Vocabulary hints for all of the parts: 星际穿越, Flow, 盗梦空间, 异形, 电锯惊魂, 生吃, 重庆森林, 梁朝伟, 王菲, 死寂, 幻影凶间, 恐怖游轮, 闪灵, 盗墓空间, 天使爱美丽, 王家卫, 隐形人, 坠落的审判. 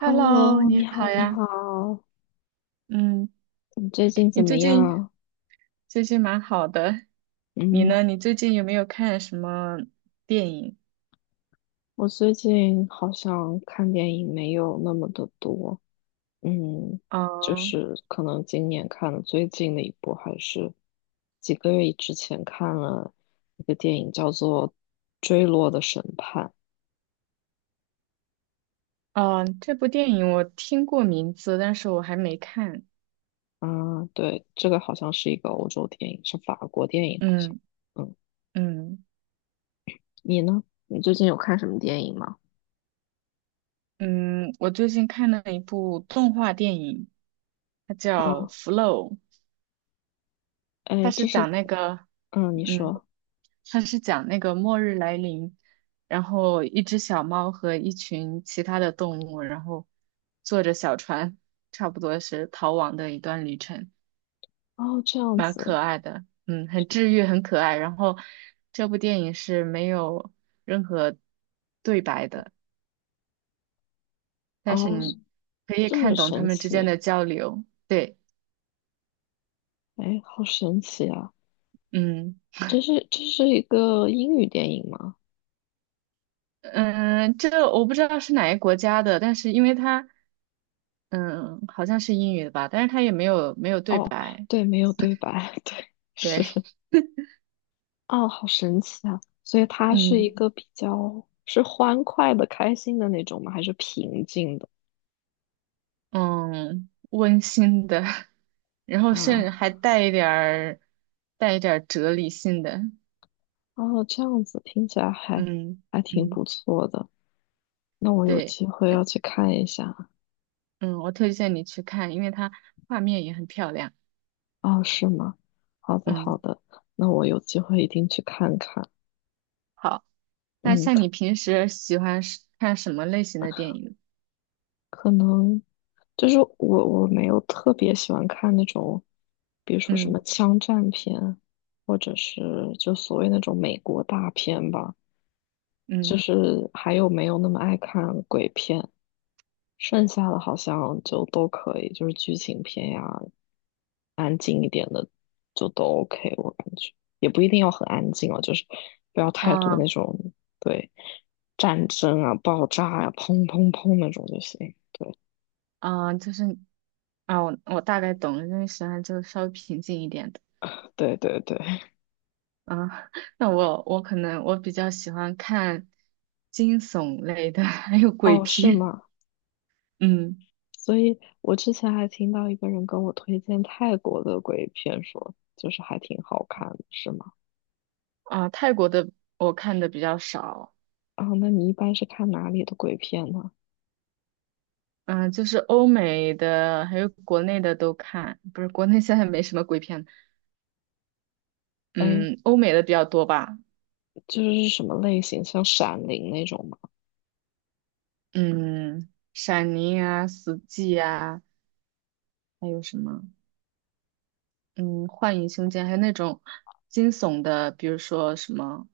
Hello，你你好，好你呀。好，嗯，你最近你怎么最近样？最近蛮好的。你嗯，呢？你最近有没有看什么电影？我最近好像看电影没有那么的多。嗯，嗯可能今年看的最近的一部，还是几个月之前看了一个电影，叫做《坠落的审判》。嗯，这部电影我听过名字，但是我还没看。啊，对，这个好像是一个欧洲电影，是法国电影，好像。嗯嗯，嗯你呢？你最近有看什么电影吗？嗯，我最近看了一部动画电影，它叫啊，《Flow》。哎，它是这是，讲那个，嗯，你嗯，说。它是讲那个末日来临，然后一只小猫和一群其他的动物，然后坐着小船，差不多是逃亡的一段旅程，哦，这样蛮子。可爱的，嗯，很治愈，很可爱。然后这部电影是没有任何对白的，但是哦，你可以这看么懂他神们之间奇，的交流，对，哎，好神奇啊！嗯。这是一个英语电影吗？嗯，这个我不知道是哪个国家的，但是因为它嗯，好像是英语的吧，但是它也没有对哦，白，对，没有对白，对，是。对，哦，好神奇啊！所以它是一嗯个比较是欢快的、开心的那种吗？还是平静的嗯，温馨的，然后甚至啊？还带一点儿哲理性的，哦，这样子听起来还嗯挺不嗯，错的。那我有对，机会要去看一下。嗯，我推荐你去看，因为它画面也很漂亮，哦，是吗？好的，好嗯，的，那我有机会一定去看看。好，那像嗯。你平时喜欢是看什么类型的电影？可能我没有特别喜欢看那种，比如说什嗯么枪战片，或者是就所谓那种美国大片吧，就嗯是还有没有那么爱看鬼片。剩下的好像就都可以，就是剧情片呀，安静一点的就都 OK。我感觉也不一定要很安静哦，就是不要太多啊那种对战争啊、爆炸呀、砰砰砰那种就行。啊，就是啊，我大概懂了，因为喜欢就稍微平静一点的。对对对。啊，那我可能比较喜欢看惊悚类的，还有鬼哦，是片。吗？嗯，所以我之前还听到一个人跟我推荐泰国的鬼片说，就是还挺好看的，是吗？啊，泰国的我看的比较少，啊，那你一般是看哪里的鬼片呢？嗯，就是欧美的还有国内的都看，不是国内现在没什么鬼片，哎，嗯，欧美的比较多吧，就是什么类型，像《闪灵》那种吗？嗯，闪灵啊，死寂啊，还有什么，嗯，幻影凶间，还有那种惊悚的，比如说什么。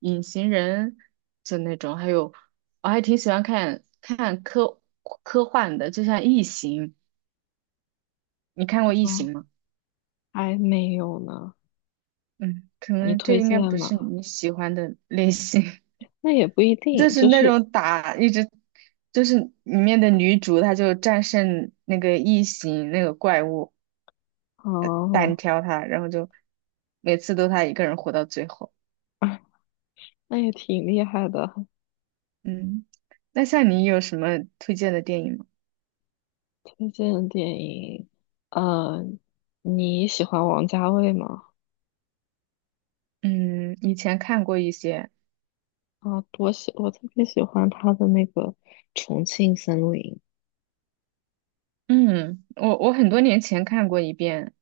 隐形人就那种，还有我还挺喜欢看看科幻的，就像《异形》，你看过《异啊，形》吗？还没有呢。嗯，可你能这推应该荐不是吗？你喜欢的类型，那也不一 定，就是就那是种打一直，就是里面的女主她就战胜那个异形那个怪物，单哦，挑她，然后就每次都她一个人活到最后。啊，那也挺厉害的。嗯，那像你有什么推荐的电影吗？推荐的电影，呃，你喜欢王家卫吗？嗯，以前看过一些。啊，我特别喜欢他的那个重庆森林。嗯，我很多年前看过一遍，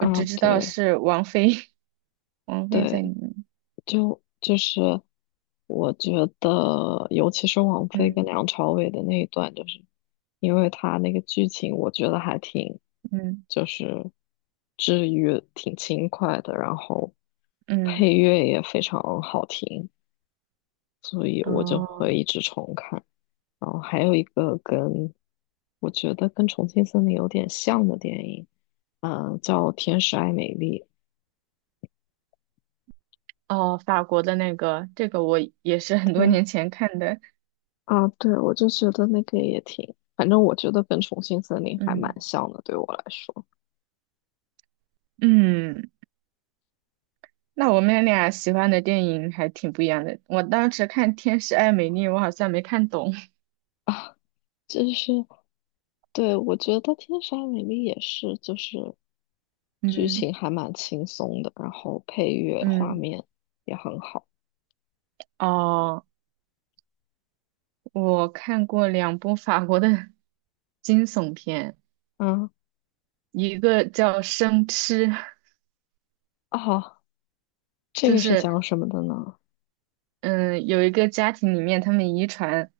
我只知道对是王菲，王菲在对，里面。就是我觉得，尤其是王菲跟嗯梁朝伟的那一段，就是因为他那个剧情，我觉得还挺嗯就是治愈、挺轻快的，然后嗯，配乐也非常好听，所以我就哦会一直重看。然后还有一个跟我觉得跟《重庆森林》有点像的电影，嗯、叫《天使爱美丽》。哦，法国的那个，这个我也是很多对年前看的。啊，对，我就觉得那个也挺，反正我觉得跟《重庆森林》还蛮嗯像的，对我来说，嗯，那我们俩喜欢的电影还挺不一样的。我当时看《天使爱美丽》，我好像没看懂。就是对我觉得《天使爱美丽》也是，就是 剧嗯情还蛮轻松的，然后配乐、画嗯，面也很好。哦，我看过两部法国的惊悚片。嗯，一个叫生吃，啊，这就个是是讲什么的呢？嗯，有一个家庭里面，他们遗传，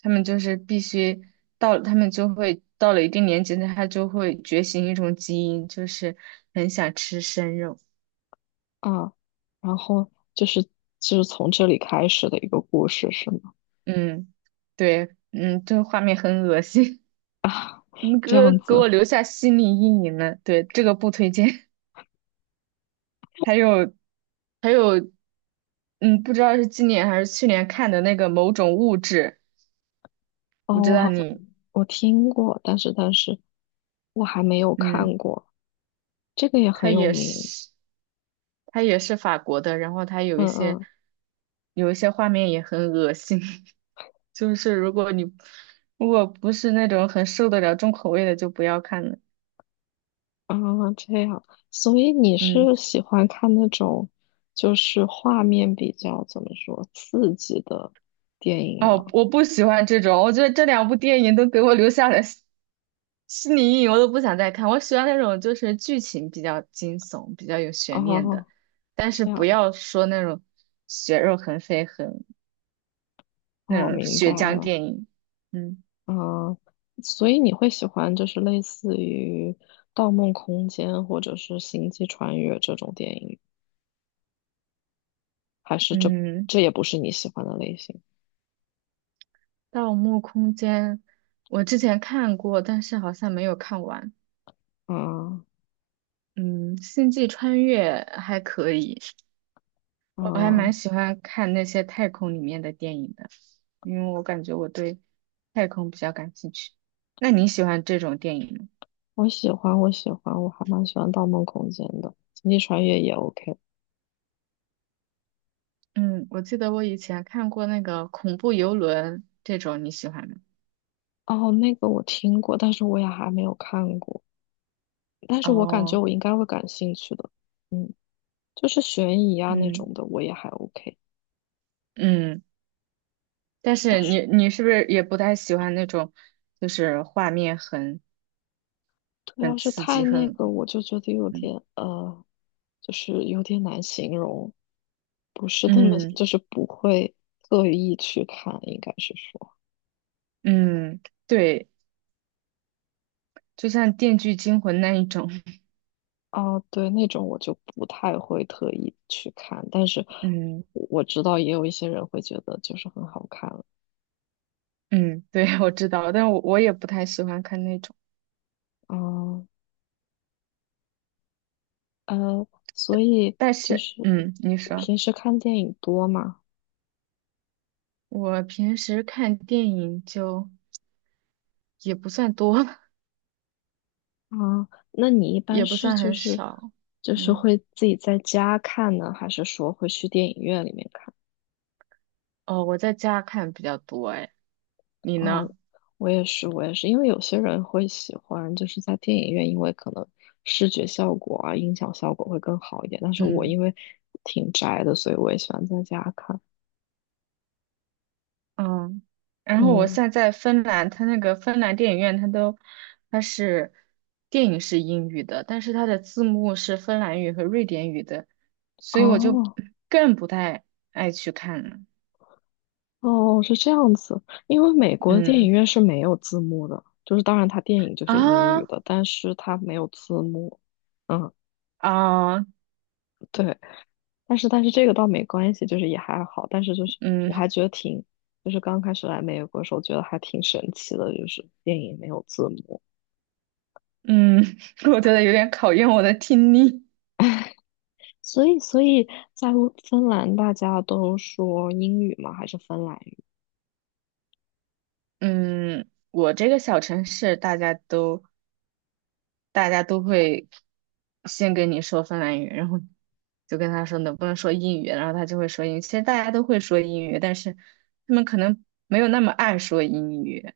他们就是必须他们就会到了一定年纪，他就会觉醒一种基因，就是很想吃生肉。啊，然后就是从这里开始的一个故事是吗？嗯，对，嗯，这个画面很恶心，嗯，给这我样给子。我留下心理阴影了。对，这个不推荐。还有，还有，嗯，不知道是今年还是去年看的那个某种物质，我哦，知我道好像你，我听过，但是我还没有嗯。看过，这个也他很有也名。是，他也是法国的，然后他有一嗯些嗯有一些画面也很恶心，就是如果不是那种很受得了重口味的，就不要看了。啊，这样，所以你嗯，是喜欢看那种就是画面比较怎么说刺激的电影吗？哦，我不喜欢这种，我觉得这两部电影都给我留下了心理阴影，我都不想再看。我喜欢那种就是剧情比较惊悚、比较有悬念的，哦，但是这不样，要说那种血肉横飞、那哦，种明白血浆了。电影。嗯嗯，所以你会喜欢就是类似于《盗梦空间》或者是《星际穿越》这种电影，还是嗯。这也不是你喜欢的类型？《盗墓空间》，我之前看过，但是好像没有看完。啊嗯，《星际穿越》还可以，我还蛮啊，喜欢看那些太空里面的电影的，因为我感觉我对太空比较感兴趣。那你喜欢这种电影吗？我喜欢，我喜欢，我还蛮喜欢《盗梦空间》的，《星际穿越》也 OK。嗯，我记得我以前看过那个恐怖游轮这种，你喜欢吗？哦，那个我听过，但是我也还没有看过，但是我感觉哦，我应该会感兴趣的。嗯，就是悬疑啊那嗯种的，我也还 OK。嗯，但但是是。你是不是也不太喜欢那种，就是画面很对，要很是刺太激，那个，我就觉得有嗯点就是有点难形容，不是那么，嗯就是不会特意去看，应该是说。嗯，对，就像《电锯惊魂》那一种，哦，对，那种我就不太会特意去看，但是嗯我知道也有一些人会觉得就是很好看啊。嗯，对，我知道，但我也不太喜欢看那种。嗯呃，所以但就是，是嗯，你你说，平时看电影多吗？我平时看电影就也不算多，啊，那你一 般也不是算很少，就是嗯，会自己在家看呢，还是说会去电影院里面看？哦，我在家看比较多，哎，你哦，呢？我也是，我也是，因为有些人会喜欢就是在电影院，因为可能视觉效果啊、音响效果会更好一点。但是我因嗯。为挺宅的，所以我也喜欢在家看。嗯，然后我嗯，现在在芬兰，它那个芬兰电影院，它是电影是英语的，但是它的字幕是芬兰语和瑞典语的，所以我就哦更不太爱去看了。哦，是这样子，因为美国的电影嗯院是没有字幕的，就是当然它电影就是英语啊的，但是它没有字幕。嗯，啊对。但是这个倒没关系，就是也还好。但是我还嗯觉得挺，就是刚开始来美国的时候，觉得还挺神奇的，就是电影没有字幕。嗯，我觉得有点考验我的听力。所以在乌芬兰大家都说英语吗？还是芬兰语？嗯，我这个小城市大家都会先跟你说芬兰语，然后就跟他说能不能说英语，然后他就会说英语。其实大家都会说英语，但是他们可能没有那么爱说英语。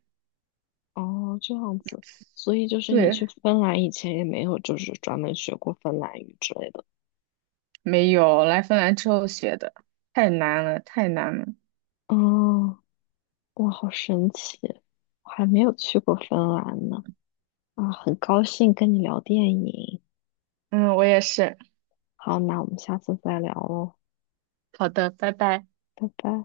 哦，这样子。所以就是你去对，芬兰以前也没有就是专门学过芬兰语之类的。没有，来芬兰之后学的，太难了，太难了。哦，哇，好神奇！我还没有去过芬兰呢。啊，很高兴跟你聊电影。嗯，我也是。好，那我们下次再聊喽，好的，拜拜。拜拜。